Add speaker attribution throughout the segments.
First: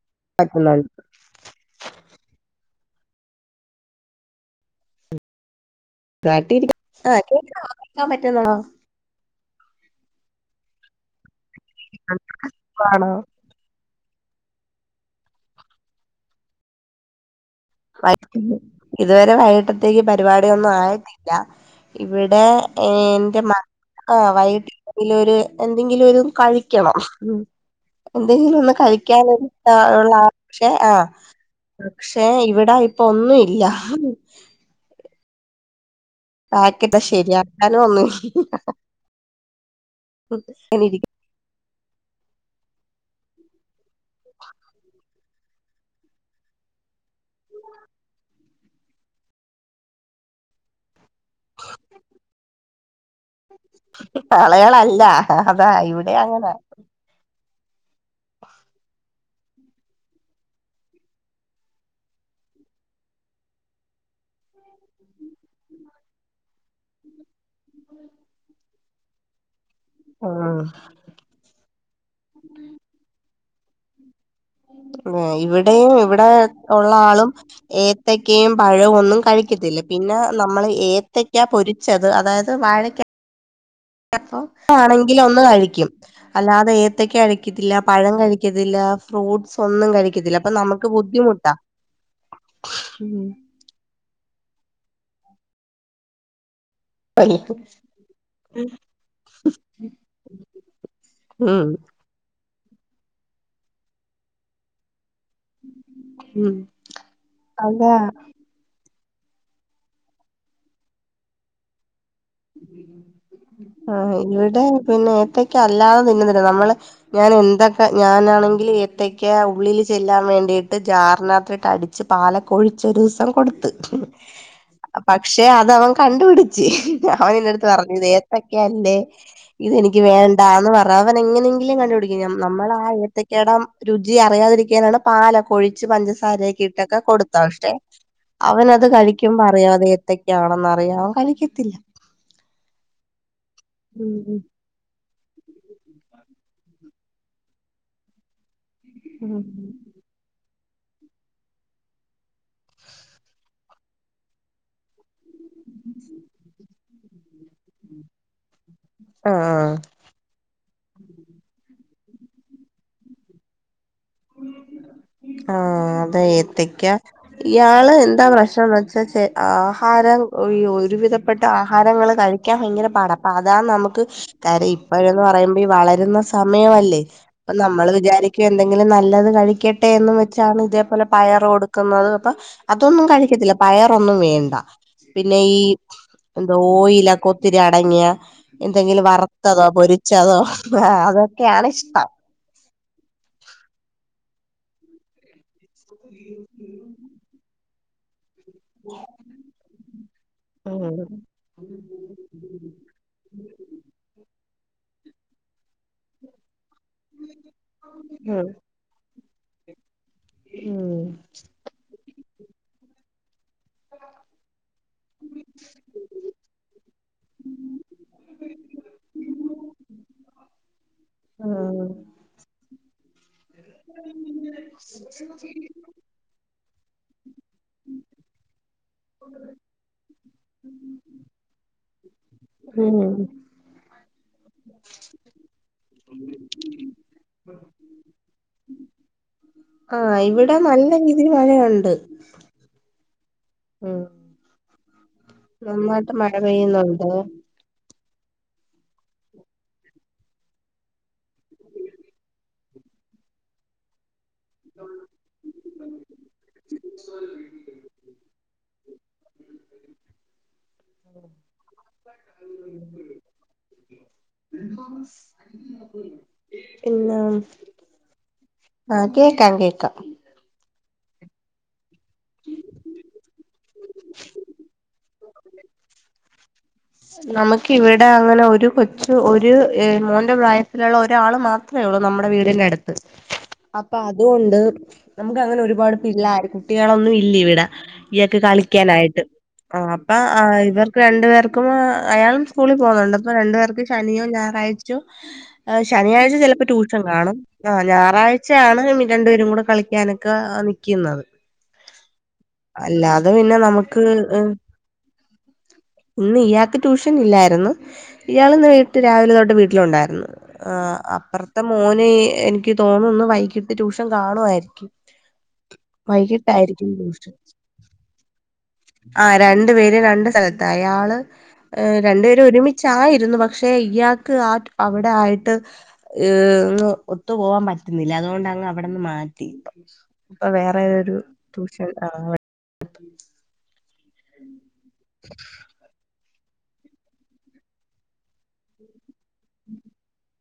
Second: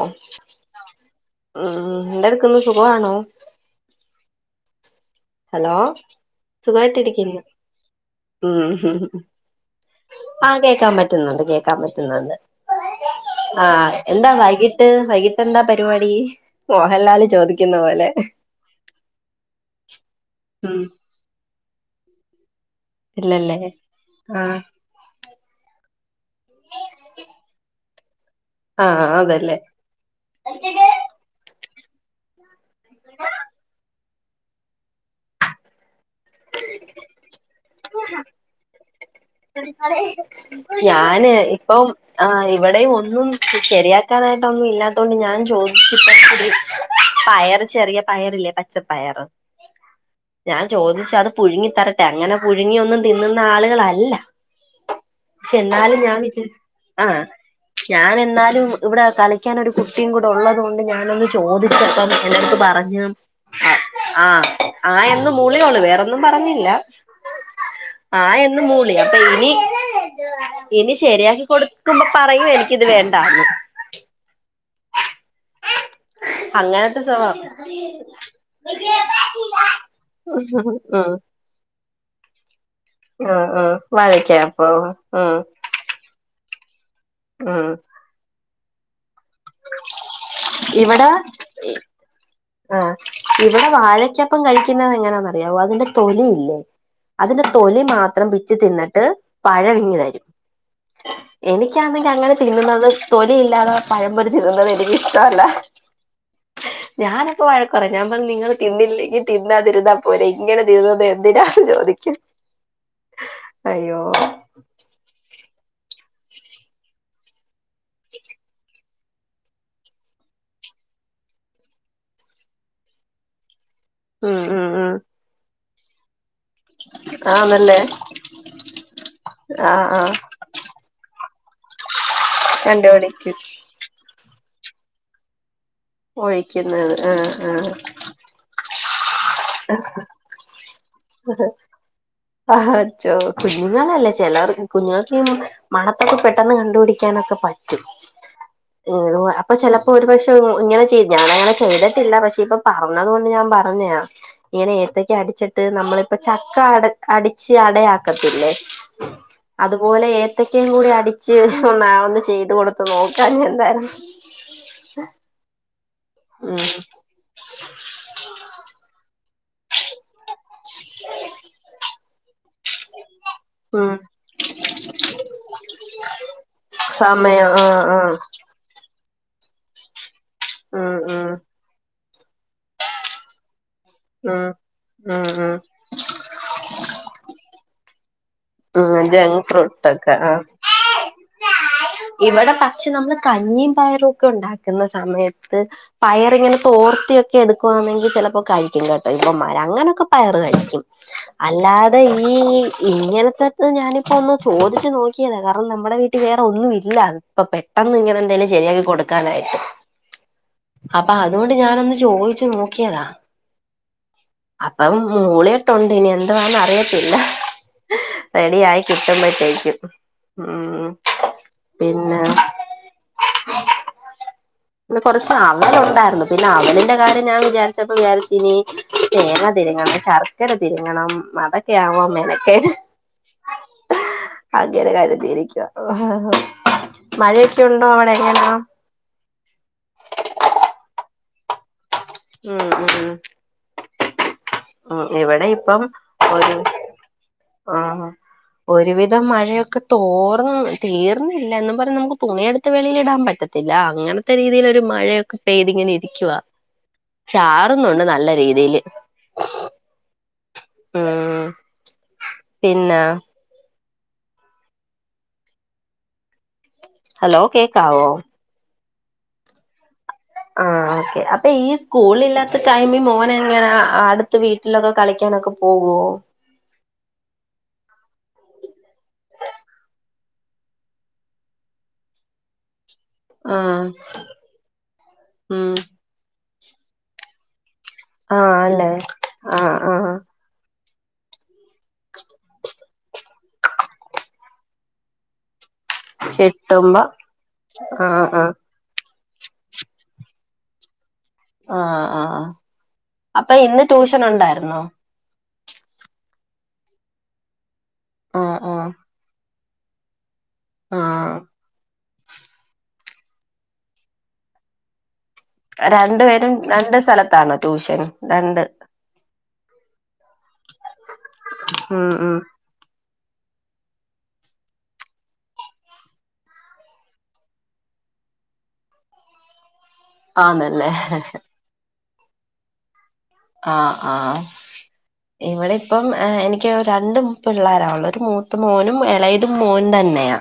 Speaker 1: ഓ
Speaker 2: ക്കുന്നുണ്ട്
Speaker 1: ഉം എന്തടുക്കന്ന് സുഖമാണോ ഹലോ
Speaker 2: കാട്ടിരിക്ക
Speaker 1: സുഖയിട്ട്
Speaker 2: ആഹ്
Speaker 1: ഇരിക്കുന്നു
Speaker 2: കേൾക്കാവോ കേക്കാൻ പറ്റുന്നുണ്ടോ
Speaker 1: ഉം ഹ് ഹ് ആ കേക്കാൻ പറ്റുന്നുണ്ട് കേക്കാൻ പറ്റുന്നുണ്ട്.
Speaker 2: ആണോ
Speaker 1: ആഹ എന്താ വൈകിട്ട് വൈകിട്ട് എന്താ പരിപാടി മോഹൻലാല് ചോദിക്ക
Speaker 2: വൈ ഇതുവരെ വൈകിട്ടത്തേക്ക് പരിപാടിയൊന്നും
Speaker 1: ഉം
Speaker 2: ആയിട്ടില്ല ഇവിടെ ഏ ന്റെ
Speaker 1: ഇല്ലല്ലേ ആ
Speaker 2: [unintelligible] ഒരു എന്തെങ്കിലും ഒരു കഴിക്കണം ഉം എന്തെങ്കിലും ഒന്ന്
Speaker 1: ആ അതല്ലേ
Speaker 2: കഴിക്കാനള്ള പക്ഷെ ആ പക്ഷെ ഇവിടെ ടാ ഇപ്പൊ ഒന്നുംല്ല ഹ് ഹ് [unintelligible] ശെരിയാക്കാനും ഒന്നു [unintelligible]
Speaker 1: ഞാന് ഇപ്പം ആ ഇവിടെയും ഒന്നും ശരിയാ ക്കാനായിട്ടൊന്നും ഇഇല്ലാത്തോണ്ട് ഞൻ ചോദ പയറ് ചെറിയ പയറില്ലേ പച്ചപ്പയറ് ഞാൻ ചോദിച് അത് പുഴുങ്ങി തരട്ടെ അങ്ങനെ പുഴുങ്ങിയൊന്നും തിന്നുന്ന ആളുകളല്ല.
Speaker 2: ആളകളല്ല ഹ ഹ
Speaker 1: പക്ഷെ
Speaker 2: അതാ
Speaker 1: എന്നാലും
Speaker 2: ഇവിടെ
Speaker 1: ഞാൻ വിചാ
Speaker 2: അങ്ങനെ
Speaker 1: ആഹ് ഞാൻ എന്നാലും ഇവിടെ കളിക്കാൻ ഒരു കുട്ടിയും കൂടെ ഉള്ളത് കൊണ്ട് ഞാനൊന്ന് ചോദിച്ചപ്പം [unintelligible] ഞ്ഞം ആഹ് ആ എന്നു മൂളിയെ ഉള്ളൂ വേറൊന്നും പറഞ്ഞില്ല ആ എന്ന് മൂളി അപ്പൊ ഇനി
Speaker 2: ആഹ്
Speaker 1: ഇനി ശരിയാക്കി കൊടുക്കുമ്പോ പറയു എനിക്ക് ത് വേണ്ടാന്ന്.
Speaker 2: ഇവിടെ [unintelligible] ഇവിടെ ഉള്ള
Speaker 1: അങ്ങനത്തെ
Speaker 2: ആളും
Speaker 1: സ്വഭാവം
Speaker 2: ഏത്തക്കെയും പഴവും ഒന്നും കഴിക്കത്തില്ല പിന്നെ നമ്മള്
Speaker 1: ഉം ഉം
Speaker 2: ഏത്തക്കാ പൊരിച്ചത് അതായത് വാഴക്ക
Speaker 1: ആആ
Speaker 2: അപ്പൊ ആണെങ്കില ഒന്ന് കഴിക്കും. അല്ലാതെ ഏത്തക്ക
Speaker 1: ഉം
Speaker 2: കഴിക്കത്തില്ല പഴം കഴിക്കത്തില്ല. ഫ്രൂട്ടസ് ഒന്നും കഴിക്കത്തില്ല അപ്പൊ നമുക്ക്
Speaker 1: ഇവിടെ
Speaker 2: ബുദ്ധിമുട്ടാ
Speaker 1: ആഹ് ഇവിടെ വാഴക്കപ്പം കഴിക്കുന്നത് എങ്ങനാന്നറിയാവോ അതിന്റെ തൊലി ഇല്ലേ അതിന്റെ തൊലി മാത്രം പിച്ചി തിന്നിട്. രും [inaudible]
Speaker 2: ഉം
Speaker 1: എനിക്കാണെങ്കിഅങ്ങനെ തിന്നുന്നത് തൊലി ഇല്ലാതെ പയംപൊരി തിന്നുന്നത് എനികഷ്ടവ ല്ല.
Speaker 2: ഉം
Speaker 1: ഞാനൊക്കെ വഴക്ക് പറ യും
Speaker 2: അതാ
Speaker 1: ഞാൻ പറഞ് നിങ്ങൾ തിന്നില്ലെങ്കി തിന്നാ തിരുന്നാ പോരെ ഇങ്ങനെ തിരന്നുന്നത് എന്തിനാണ് ചോദിക്കും അയ്യോ
Speaker 2: ആഹ് ഇവിടെ പിന്നെ ഏത്തക്ക അല്ലാതെ തിന്നുണ്ട് നമ്മള് ഞാൻ എന്തൊക്കെ ഞാനാണെങ്കിൽ, ത്തേക്ക് ഉള്ളിൽ ചെല്ലാൻ വേണ്ടിയിട്ട് ജാറിനഅതിട്ടു അടിച്ച് പാലകോഓയിച്ചി ഒരു ദിവസം കൊടുത്ത്
Speaker 1: ഉം ഉം ഉം.
Speaker 2: പക്ഷെ അത് അവം കണ്ട് പിടിച്ച് അവൻ ഇന്റെ എട്ത്ത്
Speaker 1: ആന്നല്ലേ
Speaker 2: പറഞ്ഞ് ഇത് ഏത്തക്ക അല്ലെ
Speaker 1: ആഹ്
Speaker 2: ഇതെനിക്ക്
Speaker 1: ആഹ്
Speaker 2: വേണ്ടാ എന്ന് പറാ അവൻ എങ്ങനെങ്കിലും കണ്ടുപിടികും നമ്മള ആ
Speaker 1: കണ്ടുപിടിക്കും
Speaker 2: ഏത്തക്കേട രുചി അറിയാതിരിക്കാനുള്ള പാൽ ഒക്കെ ഒഴി കുറച്ചു പഞ്ചസാരൊക്കെ
Speaker 1: ഒഴിക്കുന്നത്
Speaker 2: ഇട്ടൊക്കെ
Speaker 1: ആഹ്
Speaker 2: കൊടുത്ത പക്ഷെ
Speaker 1: ആഹ്
Speaker 2: അവനത് കഴിക്കുമ്പോ അറിയ അത്എത്താ ക്ക. ആണന്നറിയോ കളിക്കത്തില്ലേ
Speaker 1: ആഹ ചുഓ
Speaker 2: ഉം
Speaker 1: കുഞ്ഞുങ്ങളല്ലേ ചിലർ കുഞ്ഞ്ങ്ങൾക്ക് മണത്തൊക്കെ പെട്ടെന്ന് കണ്ടുപിടിക്കാനൊക്കെ പറ്റും [unintelligible]
Speaker 2: ഉം
Speaker 1: അപ്പം ചെലപ്പോ ഒര് പക്ഷെ ഇങ്ങനെ ചെയ് ഞാൻ അങ്ങനെ ചെയ്തിട്ടില്ല പക്ഷെ ഇപ്പൊ പറഞ്ഞത് കൊണ്ട് ഞാൻ പറഞ്ഞയാ ഇങ്ങന ഏത്തക്ക അടിച്ചിട്ട്. നമ്മളിപ്പ ചക്ക അടിച്ച് അടയാക്കത്തില്ലേ,
Speaker 2: ആഹ്
Speaker 1: അതുപോലെ ഏത്തക ഒക്കേകൂടെ അടിച്ച് ഒന്ന ഒന്ന് ചെയ്ത് കൊടുത്ത് നോക്കാ എന്താലും
Speaker 2: ആഹ് അതെ
Speaker 1: ഉം
Speaker 2: ഏത്തക്ക്യാ ഇയാള് എന്താ പ്രശ്നംന്ന് വെച്ചാ ആഹാരം ഈ ഒരുവിധപ്പെട്ട ആഹാരങ്ങൾ കഴിക്കാൻ ഭയങ്കര പട അതാ
Speaker 1: ഉം
Speaker 2: നമുക്ക് കാര്യം ഇപ്പഴന്ന് പറയുമ്പോ ഈ വളരുന്ന സമയമല്ലേ?
Speaker 1: സമയം
Speaker 2: അപ്പം
Speaker 1: ആഹ്
Speaker 2: നമ്മൾ
Speaker 1: ആഹ്
Speaker 2: വിചാരിക്കും എന്തെ ങ്കിലും നല്ലത് കഴിക്കട്ടെ എന്ന് വെച്ചാണ്
Speaker 1: ഉം
Speaker 2: ഇതേപോലെ
Speaker 1: ഉം
Speaker 2: പയർ കൊടുക്കുന്നത് അപ്പൊ അതൊന്നും കഴിക്കത്തി പയറൊന്നും
Speaker 1: ഉം
Speaker 2: വേണ്ടാ
Speaker 1: ഉം
Speaker 2: പിന്നെ
Speaker 1: ഉം
Speaker 2: ഈ എന്തോ ഓയിലൊക്കെ ഒത്തിരി അടങ്ങിയ എന്തെങ്കിലും
Speaker 1: ഉം ജങ്ക്
Speaker 2: വറുത്തതോ,
Speaker 1: ഫ്രൂട്ടൊക്കെ ആഹ്
Speaker 2: പൊരിച്ചതോ, ആ അതൊക്കെയാണ് ഇഷ്ടം.
Speaker 1: ഇവിടെ പനമ്മള് കഞ്ഞിയും പയറും ഒക്കെ ഉണ്ടാക്കുന്ന സമയത്ത് പയർ ഇങ്ങനെ തോർത്തിയൊക്കെ എടുക്കുവാണെങ്കിൽ ചിലപ്പോ കഴി ഇവന്മാർ അങ്ങനെയൊക്കെ പയർ കഴിക്കും.
Speaker 2: ഉം
Speaker 1: അല്ലാതെ ഈ ഇങ്ങനെ ഞാനിപ്പോ ഒന്ന് ചോദിച്ചു നോക്കിയതാ കാരണം നമ്മുടെ വീട്ടിൽ വേറെ ഒന്നും ഇല്ല. അപ്പൊ പെട്ടെന്ന് ഇങ്ങനെ എന്തേലും
Speaker 2: ഉം
Speaker 1: ശരിയാക്കി കൊടുക്കാനായിട്ട് അപ്പൊ അതുകൊണ്ട് ഞാൻ ഒന്ന് ചോദിച്ചു നോക്കിയതാ. അപ്പം മൂളിയട്ടുണ്ട് ഇനി എന്തുവാന്ന അറിയത്തില്ല. റെഡി ആയി കിട്ടുമ്പോത്തേക്കും ഉം
Speaker 2: ഉം
Speaker 1: പിന്നെ ന്ന് കൊറച്ച് അവ ലുണ്ടായിരുന്നു. പിന്നെ അവലിന്റെ കാര്യം ഞാൻ വിചാരിച്ചപ്പോ വിചാരിച്ച് നി തേങ്ങാ തി രങ്ങണം ശർക്ക ക്കര തിരുങ്ങണം മതൊക്കെ ആവുമ്പോ മെനക്കേട്.
Speaker 2: ഉം
Speaker 1: അങ്ങന കരുതിയിരിക്കുവ ഹ് ഹ് മഴയൊക്കെ ഉണ്ടോ അവിടെ എങ്ങനാ
Speaker 2: ആഹ ഇവിടെ നല്ല രീതിയിൽ മഴയുണ്ട്.
Speaker 1: ഉം ഉം ഉം
Speaker 2: ഉം
Speaker 1: ഉം ഇവിടെ ഇപ്പം
Speaker 2: നന്നായിട്ട് മഴ
Speaker 1: ഒരു
Speaker 2: പെയ്യുന്നുണ്ട്
Speaker 1: ആ ഒരുവിധം മഴയൊക്കെ തോർന്ന് തീർന്നില്ല എന്നും പറഞ്ഞ നമുക്ക് തുണിയെടുത്ത വെളിയിൽ ഇടാൻ പറ്റത്തി [unintelligible] ത്ത രീതിൽ ഒരു മഴയൊക്കെ പെയ്തിങ്ങനെ ഇരിക്കവാ ചാറുന്നുണ്ട് നല്ല രീതിയില്. ഉം പിന്നെ ഹലോ കേക്കാവോ
Speaker 2: [unintelligible] ആഹ് കേൾക്കാം കേക്കാം
Speaker 1: ആ ഓക്കേ അപ്പൊ ഈ സ്കൂളില്ലാത്ത ടൈമിൽ മോനെങ്ങനാ അടുത്ത ട്ത്ത വീട്ടിലൊക്കെ കളിക്കാനൊക്കെ പോകോ?
Speaker 2: നമുക്ക് ഇവിടെ അങ്ങനെ ഒരു കൊച്ചു ഒരു മോന്റെ പ്രായത്തിലുള്ള ഒരാൾ മാ ത്രേ ഉള്ളൂ നമ്മുടെ വീടിന്റെ അടു
Speaker 1: ആഹ്
Speaker 2: അപ്പൊ അതുകൊണ്ട് നമുക്ക് അങ്ങനെ
Speaker 1: ഉം
Speaker 2: ഒരുപാട് പിള്ളാര് കുട്ടികളൊന്നും ഇല്ല ഇവിടെ. ഇയൊക്കെ
Speaker 1: ആഹ് അല്ലേ
Speaker 2: കളിക്കാനായിട്ട് ആ
Speaker 1: ആഹ് ആഹ്
Speaker 2: അപ്പൊ ഇവർ രണ്ടു പേർക്കും അയാളും സ്കൂളിൽ പോകുന്നുണ്ട് അപ്പൊ രണ്ടു പേർക്ക് ശനിയോ ഞായറാഴ്ചോ ശനിയാഴ്ച ചിലപ്പോ ട്യൂഷൻ
Speaker 1: കിട്ടുമ്പോ
Speaker 2: കാണും ആ
Speaker 1: ആഹ് ആഹ്
Speaker 2: ഞായറാഴ്ചയാണ് രണ്ടു പേരും കൂടെ കളിക്കാനൊക്കെ നി ക്കുന്നത്.
Speaker 1: ആഹ് ആഹ്
Speaker 2: അല്ലാതെ
Speaker 1: അപ്പൊ
Speaker 2: പിന്നെ
Speaker 1: ഇന്ന്
Speaker 2: നമുക്ക്
Speaker 1: ട്യൂഷൻ ഉണ്ടായിരുന്നോ
Speaker 2: ഇന്ന് ഇയാൾക്ക് ട്യൂഷൻ ഇല്ലായിരുന്നു
Speaker 1: ആഹ്
Speaker 2: ഇയാൾന്ന്
Speaker 1: ആഹ്
Speaker 2: വീട്ട് രാവിലെ തൊട്ട് വീട്ടിലുണ്ടായിരുന്നു. ആ
Speaker 1: ആഹ്
Speaker 2: അപ്പുറത്തെ മോന്.. എനിക്ക് തോന്നുന്ന്, വൈകിട്ട് ട്യൂഷൻ കാണുവായിരിക്കും.
Speaker 1: രണ്ടു പേരും രണ്ട് സ്ഥലത്താണോ ട്യൂഷൻ? രണ്ട്
Speaker 2: ആ.. രണ്ടു പേരും രണ്ട് സ്ഥലത്താ. യാള്
Speaker 1: ഉം ഉം
Speaker 2: രണ്ടുപേരും ഒരുമിച്ച് ചായിരുന്നു. പക്ഷെ, ഇയാക്ക് ആ അവിടെ ആയിട്ട് ഏ.. ഒത്തു പോവാാൻ പറ്റുന്നില്ല, അതുകൊണ്ടങ്ങ് അവിടെന്ന് മാറ്റി ഇപ്പൊ വേറെ
Speaker 1: ആന്നല്ലേ
Speaker 2: ഒരു ട്യൂഷൻലാ. അ
Speaker 1: ആഹ് ആഹ്. ഇവിടെ ഇപ്പം എനിക്ക് രണ്ട് പിള്ളേരാള്ളേ. ഒരു മൂത്ത മോനും ഇളയതും മോൻ തന്നെയാ..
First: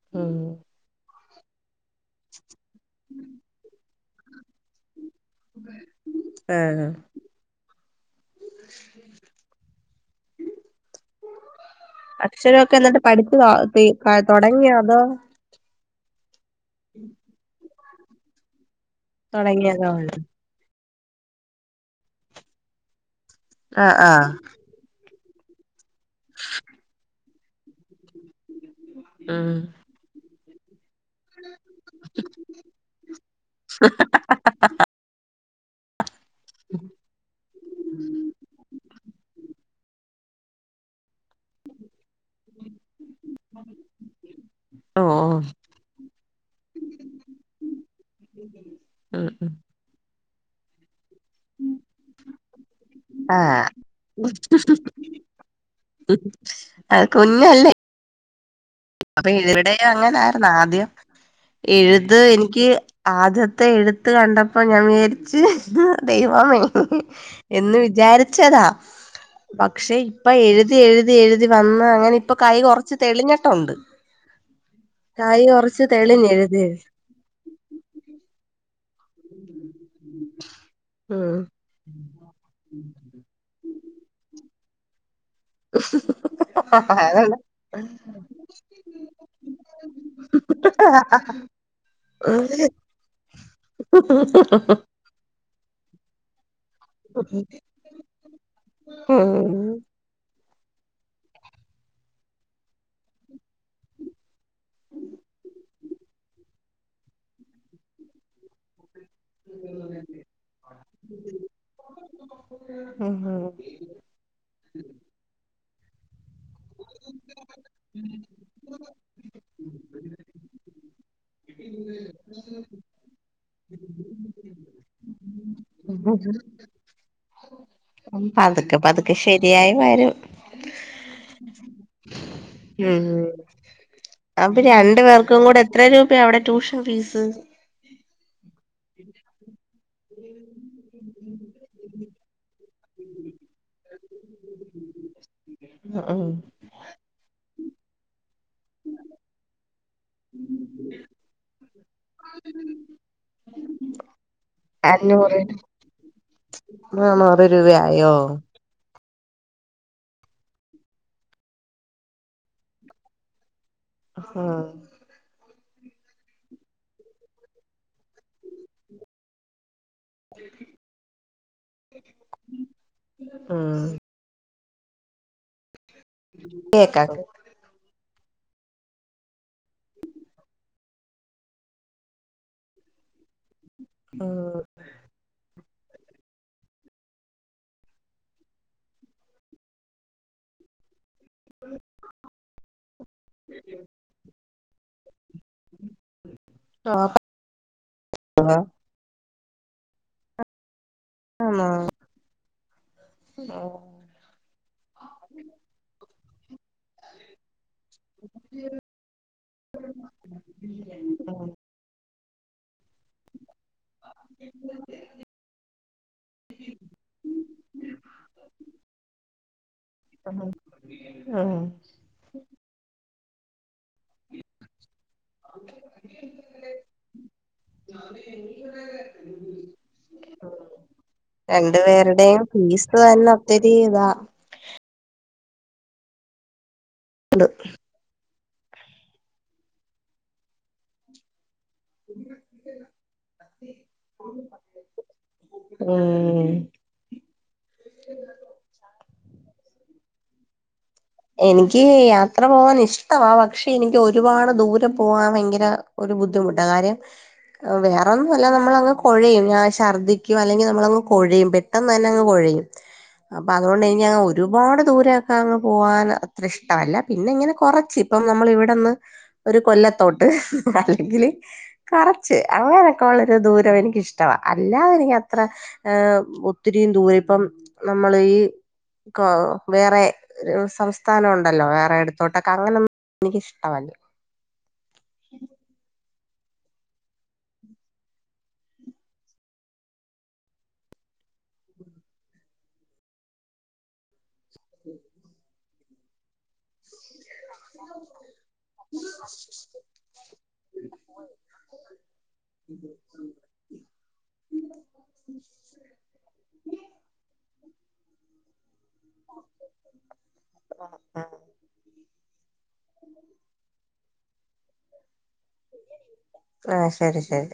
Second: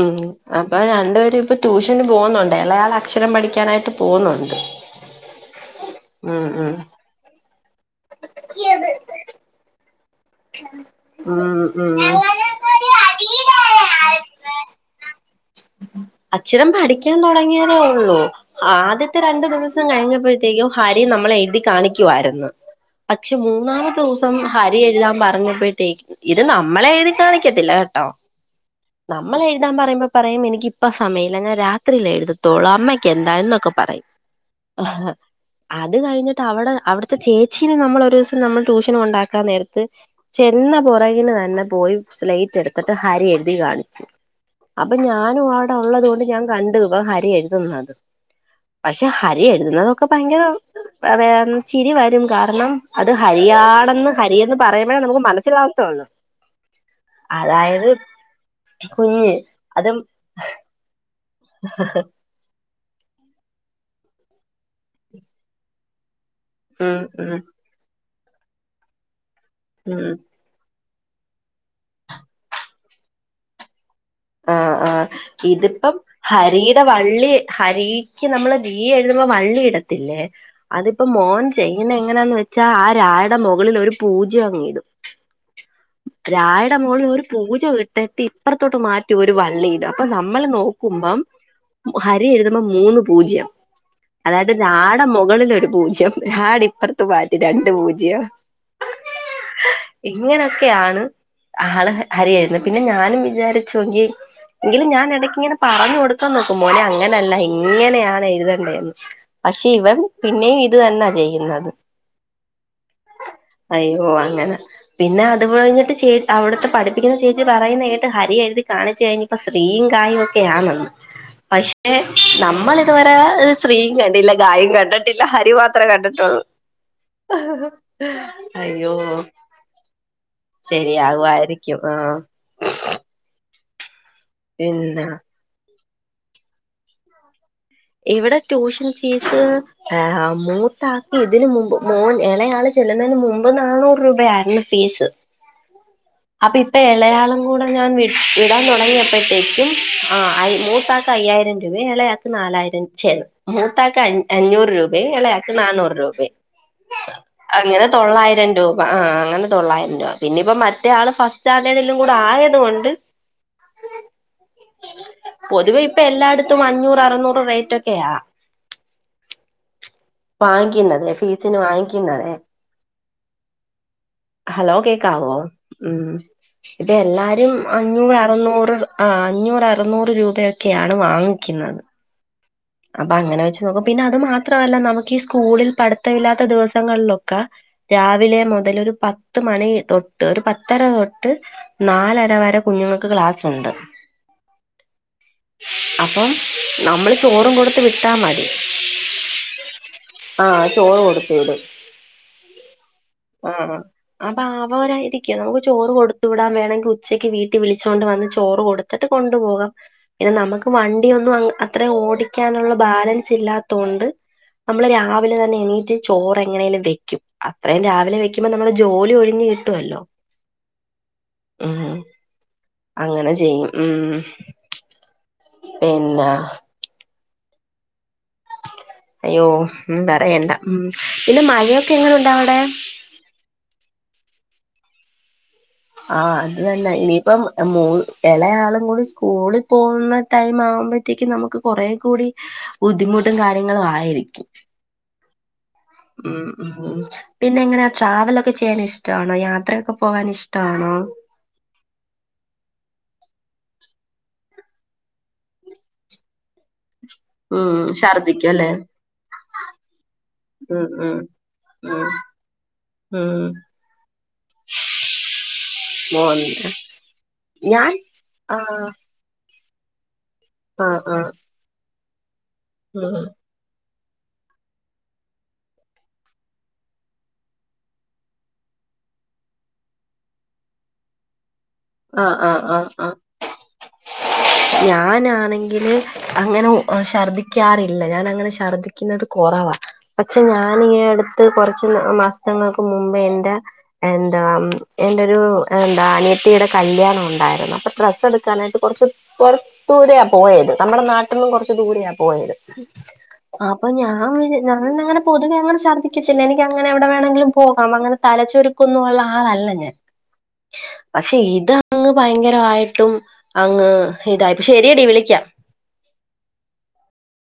Speaker 1: ഉം. അപ്പൊ രണ്ടുപേരും ഇപ്പ ട്യൂഷന് പോന്നുണ്ട്. ഇളയാൾ അക്ഷരം പഠിക്കാനായിട്ട് പോന്നുണ്ട് ഉം, ഉം.
Speaker 2: ആഹ്
Speaker 1: [unintelligible] മ്മ്
Speaker 2: അക്ഷരൊക്കെ എന്നട്ട് പഠിക്കുവോ തുടങ്ങിയൊ? അതോ?
Speaker 1: അക്ഷരം പഠിക്കാൻ തുടങ്ങിയതേ ഉള്ളൂ.. ആദ്യത്തെ രണ്ടു ദിവസം
Speaker 2: തുടങ്ങിയതേ ഉള്ളൂ
Speaker 1: കഴിഞ്ഞപ്പഴേ ത്തേക്കും ഹരി നമ്മളെ എഴുതി കാണിക്കുമായിരുന്നു. പക്ഷെ,
Speaker 2: ആഹ്
Speaker 1: മൂന്നാമത്തെ
Speaker 2: ആഹ്
Speaker 1: ദിവസം ഹരി എഴുതാ പറഞ്ഞപ്പഴത്തേക്ക്, ഇത് നമ്മളെഴുതി കാണിക്കത്തില്ല കേട്ടോ. നമ്മൾ എഴുതാൻ പറയുമ്പോ പറയും എനിക്ക് ഇപ്പൊ സമയല്യ, ഞാൻ രാത്രില്ലേ എഴുതത്തൊളൂ, അമ്മയ്ക്ക് എന്താ? എന്നൊക്കെ പറയും. അത് കഴിഞ്ഞിട്ട് അവിടെ, അവിടുത്തെ ചേച്ചീനെ നമ്മള് ഒരൂസം നമ്മൾ ട്യൂഷന് കൊണ്ടാക്കാൻ നേരത്ത് ചെന്ന പുറകില് തന്നെ പോയി സ്ലൈറ്റ് എടുത്തിട്ട് ഹരി എഴുതി കാണിച്ച്. അപ്പൊ
Speaker 2: ഓഹ്
Speaker 1: ഞാനും ആ ടെ ഒള്ളത് കൊണ്ട് ഞാൻ കണ്ട്, ഇവം ഹരിയെഴുതുന്നത്. പക്ഷെ
Speaker 2: ഉം
Speaker 1: ഹരി
Speaker 2: ഉം
Speaker 1: എഴുതുന്നതൊക്കെ ഭയങ്കരം [unintelligible] ചിരി വരും കാരണം അത് ഹരിയാണെന്ന് ഹരിയെന്ന് പറയുമ്പോഴേ നമുക്ക് മനസ്സിലാകതൊള്ളൂ.
Speaker 2: ആഹ് കുഞ്ഞല്ലേ
Speaker 1: അതായത് [inaudible]
Speaker 2: അപ്പൊ
Speaker 1: കുഞ്ഞ്
Speaker 2: ഇവരുടെ
Speaker 1: അതും
Speaker 2: അങ്ങനെയായിരുന്നു., ആദ്യം എഴുത് എനിക്ക് ആദ്യത്തെ എഴുത്ത് കണ്ടപ്പോ ഞാൻ വിചാരിച്ച്, ദൈവമേ
Speaker 1: ഉം ഉം
Speaker 2: എന്ന് വിചാരിച്ചതാ. പക്ഷെ,
Speaker 1: ഉം
Speaker 2: ഇപ്പൊ എഴുതി, എഴുതി, എഴുതി വന്ന് അവന് ഇപ്പ കൈ കുറച്ച് തെളിഞ്ഞിട്ടുണ്ട്.
Speaker 1: ആഹ്.. ആഹ്.
Speaker 2: കൈ കൊറച്ച്
Speaker 1: ഇതിപ്പം
Speaker 2: തെളിഞ്ഞ് എഴുതി
Speaker 1: ഹരിയുടെ
Speaker 2: എഴുതി
Speaker 1: വള്ളി, ഹരി ക്ക് നമ്മള് ഹീ എഴുതുമ്പോ വള്ളിയിടത്തില്ലേ! അതിപ്പോ
Speaker 2: ഉം
Speaker 1: മോൻ യ്യുന്നെ എങ്ങനാന്ന് വെച്ചാ, ആ രാ യുടെ മുകളിൽ ഒരു പൂജ്യം അങ്ങ് ഇടും. രാ യുടെ മോളിൽ ഒരു പൂജ്യം ഇട്ടിട്ട് ഇപ്പറത്തോട്ട് മാറ്റി വള്ളിയിടും. അപ്പൊ, നമ്മള് നോക്കുമ്പം ഹരി എഴുതുമ്പോ മൂന്ന് പൂജ്യം. അതായത്, രായുടെ മൊകളിൽ ഒരു പൂജ്യം, ഹാടെ ഇപ്പൊർത്ത് മാറ്റി രണ്ട് പൂജ്യം. [inaudible]
Speaker 2: [unintelligible]
Speaker 1: ഇങ്ങനെയൊക്കെയാണ് ആള് ഹരിയെഴുന്നത്. പിന്നെ, ഞാനും വിചാരിച്ചു എങ്കി എങ്കിലും ഞാൻ ഇടയ്ക്ക് ഇങ്ങനെ പറഞ്ഞു കൊടുക്കാൻ നോക്കും, മോനേ.. അങ്ങനെയല്ല ഇങ്ങനെയാണ് എഴുതണ്ടേന്ന്. പക്ഷെ ഇവൻ പിന്നെയും, ഇത് തന്നാ ചെയ്യുന്നത്.
Speaker 2: [unintelligible] ഉം
Speaker 1: അയ്യോ! അങ്ങനെ. പിന്നെ, അത് കഴിഞ്ഞിട്ട് ചെ അവിടുത്തെ പഠിപ്പിക്കുന്ന ചേച്ചി പറയുന്നത്‌ കേട്ട് ഹരി എഴുതി കാണിച്ച് കഴിഞ്ഞപ്പോ ശ്രീയും, കായും ഒക്കെ ആണെന്ന്. പക്ഷെ ന നമ്മൾ ഇതുവരെ ശ്രീയും കണ്ടില്ല, ഗായും കണ്ടിട്ടില്ല, ഹരി മാത്രമേ കണ്ടിട്ടുള്ളൂ. [unintelligible]
Speaker 2: പതുക്കെ, പതുക്കെ ശെരിയായി വരും.
Speaker 1: ശെരി ആവുവായിരിക്കും, ആഹ്
Speaker 2: ഉം. അപ്പൊ രണ്ട്
Speaker 1: പിന്നെ
Speaker 2: പേർക്കും കൂടെ എത്ര രൂപയാ അവിടെ ട്യൂഷൻ ഫീസ്?
Speaker 1: ഇവിടെ ട്യൂഷൻ ഫീസ് ആ മൂത്താക്ക് ഇതിന് മുമ്പ് മോൻ ഇളയാള് ചെല്ലുന്നതിന് മുമ്പ് നാന്നൂറ് രൂപ ആയിരുന്നു ഫീസ്
Speaker 2: ആഹ്
Speaker 1: ഇപ്പ ഇളയയാളും കൂടെ ഞാൻ വി വിടാൻ തുടങ്ങിയപ്പോഴത്തേക്കും ആ മൂത്താക്ക് അയ്യായിരം രൂപ ഇളയാക്ക് നാലായിരം ചേന്ന് മൂത്താക്ക് അഞ്ഞൂറ് രൂപയും
Speaker 2: അഞ്ഞൂറ്
Speaker 1: ഇളയാക്ക് നാന്നൂറ് രൂപയും
Speaker 2: നാന്നൂറ്
Speaker 1: അങ്ങനെ
Speaker 2: രൂപയായോ
Speaker 1: തൊള്ളായിരം രൂപ ആ അങ്ങനെ തൊള്ളായിരം രൂപ പിന്നിപ്പം മ മറ്റ ആള് ഫസ്റ്റ് സ്റ്റാൻഡേർഡിലും കൂടെ ആയത് കൊണ്ട്
Speaker 2: ആഹ്
Speaker 1: പൊതുവെ ഇപ്പൊ എല്ലായിടത്തും അഞ്ഞൂറ് അറുന്നൂറ് റേറ്റ് ഒക്കെയാ വാങ്ങിക്കുന്നതെ ഫീസിന് വാങ്ങിക്കുന്നതെ
Speaker 2: ആഹ്
Speaker 1: ഹലോ കേക്ക ആവോ ഉം ഇത്
Speaker 2: കേക്കാക്ക്
Speaker 1: എല്ലാരും അഞ്ഞൂറ് അറുന്നൂറ് ആ അഞ്ഞൂറ് അറുന്നൂറ് രൂപയൊക്കെയാണ് വാങ്ങിക്കുന്നത് അപ്പൊ അങ്ങനെ വെച്ച് നോക്കും പിന്നെ അത്
Speaker 2: ഉം
Speaker 1: മാത്രല്ല നമുക്ക് ഈ സ്കൂളിൽ പഠത്തമില്ലാത്ത ദിവസങ്ങളിലൊക്കെ രാവിലെ മുതൽ ഒരു പത്ത് മണി തൊട്ട് ഒരു പത്തര തൊട്ട് ട്ട് നാലര വരെ കുഞ്ഞുങ്ങൾക്ക് ക്ലാസുണ്ട് അപ്പം നമ്മൾ ചോറും കൊടുത്ത് വിട്ടാ മതി ആഹ് ചോറ് കൊടുത്ത് വിടും
Speaker 2: ആണോ
Speaker 1: ആഹ
Speaker 2: ഉം
Speaker 1: അപ്പൊ ആരായിരിക്കും നമുക്ക് ചോറ് കൊടുത്തു വിടാ വേണമെങ്കിൽ ഉച്ചയ്ക്ക് വീട്ടിൽ വിളിച്ചോണ്ട് വന്ന് ചോറ് കൊടുത്തിട്ട് കൊണ്ടുപോകാം പിന്നെ നമുക്ക് വണ്ടി ഒന്നും അത്രയും ഓ ടിക്കാനുള്ള ബാലൻസ് ഇല്ലാത്തൊണ്ട് നമ്മള് രാവിലെ തന്നെ എണീ ചോറ് എങ്ങനെേലും വെക്കും അത്രയും രാവിലെ വെക്കുമ്പോ നമ്മുടെ ജോലി ഒഴിഞ്ഞ് കിട്ടുമല്ലോ
Speaker 2: ആഹ് ആഹ്
Speaker 1: അങ്ങനെ ചെയ്യും ഉ പിന്നെ
Speaker 2: ഞ എ [unintelligible]
Speaker 1: അയ്യോ ഉ പറയണ്ട ഉ പിന്നെ മഴയൊക്കെ എങ്ങനെയുണ്ട് അവിടെ
Speaker 2: അതെന്നെ ഒത്തിരി താ
Speaker 1: ആഹ അത് തന്നെ ഇനിയിപ്പം മൂ ഇള ആളും കൂടി സ്കൂളിൽ പോകുന്ന ടൈം ആകുമ്പോഴത്തേക്കും നമുക്ക് കുറേകൂടി ബുദ്ധിമുട്ടും കാര്യങ്ങളും ആയിരിക്കും ഉം ഉം പിന്നെ എങ്ങനെയാ ട്രാവലൊക്കെ ചെയ്യാൻ ഇഷ്ടമാണോ യാത്രയൊക്കെ പോകൻ ഇഷ്ടമാണോ
Speaker 2: എനിക്ക് യാത്ര പോവാൻ ഇഷ്ടവാ പക്ഷെ എനിക്ക് ഒരുപാട് ദൂരം പോവാൻ ഭയങ്കര ഒരു ബുദ്ധിമുട്ടാണ് കാര്യം
Speaker 1: ഉം
Speaker 2: വേറെന്നുമല്ല
Speaker 1: ഛർദിക്കും അല്ലേ
Speaker 2: നമ്മളങ്ങ് കുഴയും ഞാൻ ഛർദിക്കും അല്ലെങ്കിൽ
Speaker 1: ഉം
Speaker 2: നമ്മളങ്
Speaker 1: ഉം
Speaker 2: കുഴയും പറ്റും പെട്ടെന്ന് തന്നെ
Speaker 1: ഉം
Speaker 2: അങ് കുഴയും
Speaker 1: ഉം
Speaker 2: അപ്പൊ അതുകൊണ്ട് കഴിഞ്ഞ അങ് ഒരുപാട് ദൂരൊക്കെ പോകൻ
Speaker 1: മോൻ
Speaker 2: അത്ര ഇഷ്ടമല്ല പിന്നെ ഇങ്ങനെ
Speaker 1: ഞാൻ
Speaker 2: കൊറച്ച് ഇപ്പം നമ്മൾ
Speaker 1: ആഹ്
Speaker 2: ഇവിടെന്ന് ഒരു കൊല്ലത്തോട്ട്
Speaker 1: ആഹ്
Speaker 2: അല്ലെങ്കിൽ
Speaker 1: ആഹ്
Speaker 2: കുറച്ച് അങ്ങനെയൊക്കെ
Speaker 1: ഉം
Speaker 2: ഉള്ളരു ദൂരം എനിക്കിഷ്ട ഇ്ട അല്ലാതെ എനിക്ക് അത്ര ഒത്തിരിയും ദൂരം ഇപ്പം നമ്മൾ ഈ വേറെ സംസ്ഥാനം ഉണ്ടല്ലോ വേറെ
Speaker 1: ആഹ്
Speaker 2: എടുത്തോട്ടൊക്കെ
Speaker 1: ആഹ് ആഹ്
Speaker 2: അങ്ങനെൊന്നും
Speaker 1: ആഹ്
Speaker 2: എനിക്കിഷ്ടമല്ല
Speaker 1: ഞാനാണെങ്കില് അങ്ങനെ ഛർദ്ദിക്കാറില്ല ഞാന അങ്ങനെ ഛർദ്ദിക്കുന്നത് കുറവാ പക്ഷെ ഞാൻ ഈ അടുത്ത് കുറച്ച് മാസങ്ങൾക്ക് മുമ്പ് എന്റെ എന്താ എന്റെരു എന്താ അനിയത്തിയുടെ കല്യാണം ഉണ്ടായിരുന്നു അപ്പൊ ഡ്രസ്സ് എടുക്കാനായിട്ട് കുറ കൊറ ദൂരെയ പോയത് നമ്മുടെ നാട്ടിൽന്നും കൊറച്ച് ദൂരെയ പോയത് അപ്പൊ ഞാൻ ഞാൻ അങ്ങനെ പൊതുവെ അങ്ങനെ ശദ്ദിക്കത്തിില്ല എനിക്ക് അങ്ങനെ എവിടെ വേണമെങ്കിലും പോകാം അങ്ങനെ തലച്ചൊരു ഒന്നള്ള ആളല്ല ഞാൻ പക്ഷെ ഇത് അങ്ങ് ഭയങ്കരമായിട്ടും അങ്ങ് ഇതായിപ്പ ശരിയടി വിളിക്കാം
Speaker 2: ആഹ ശരി ശരി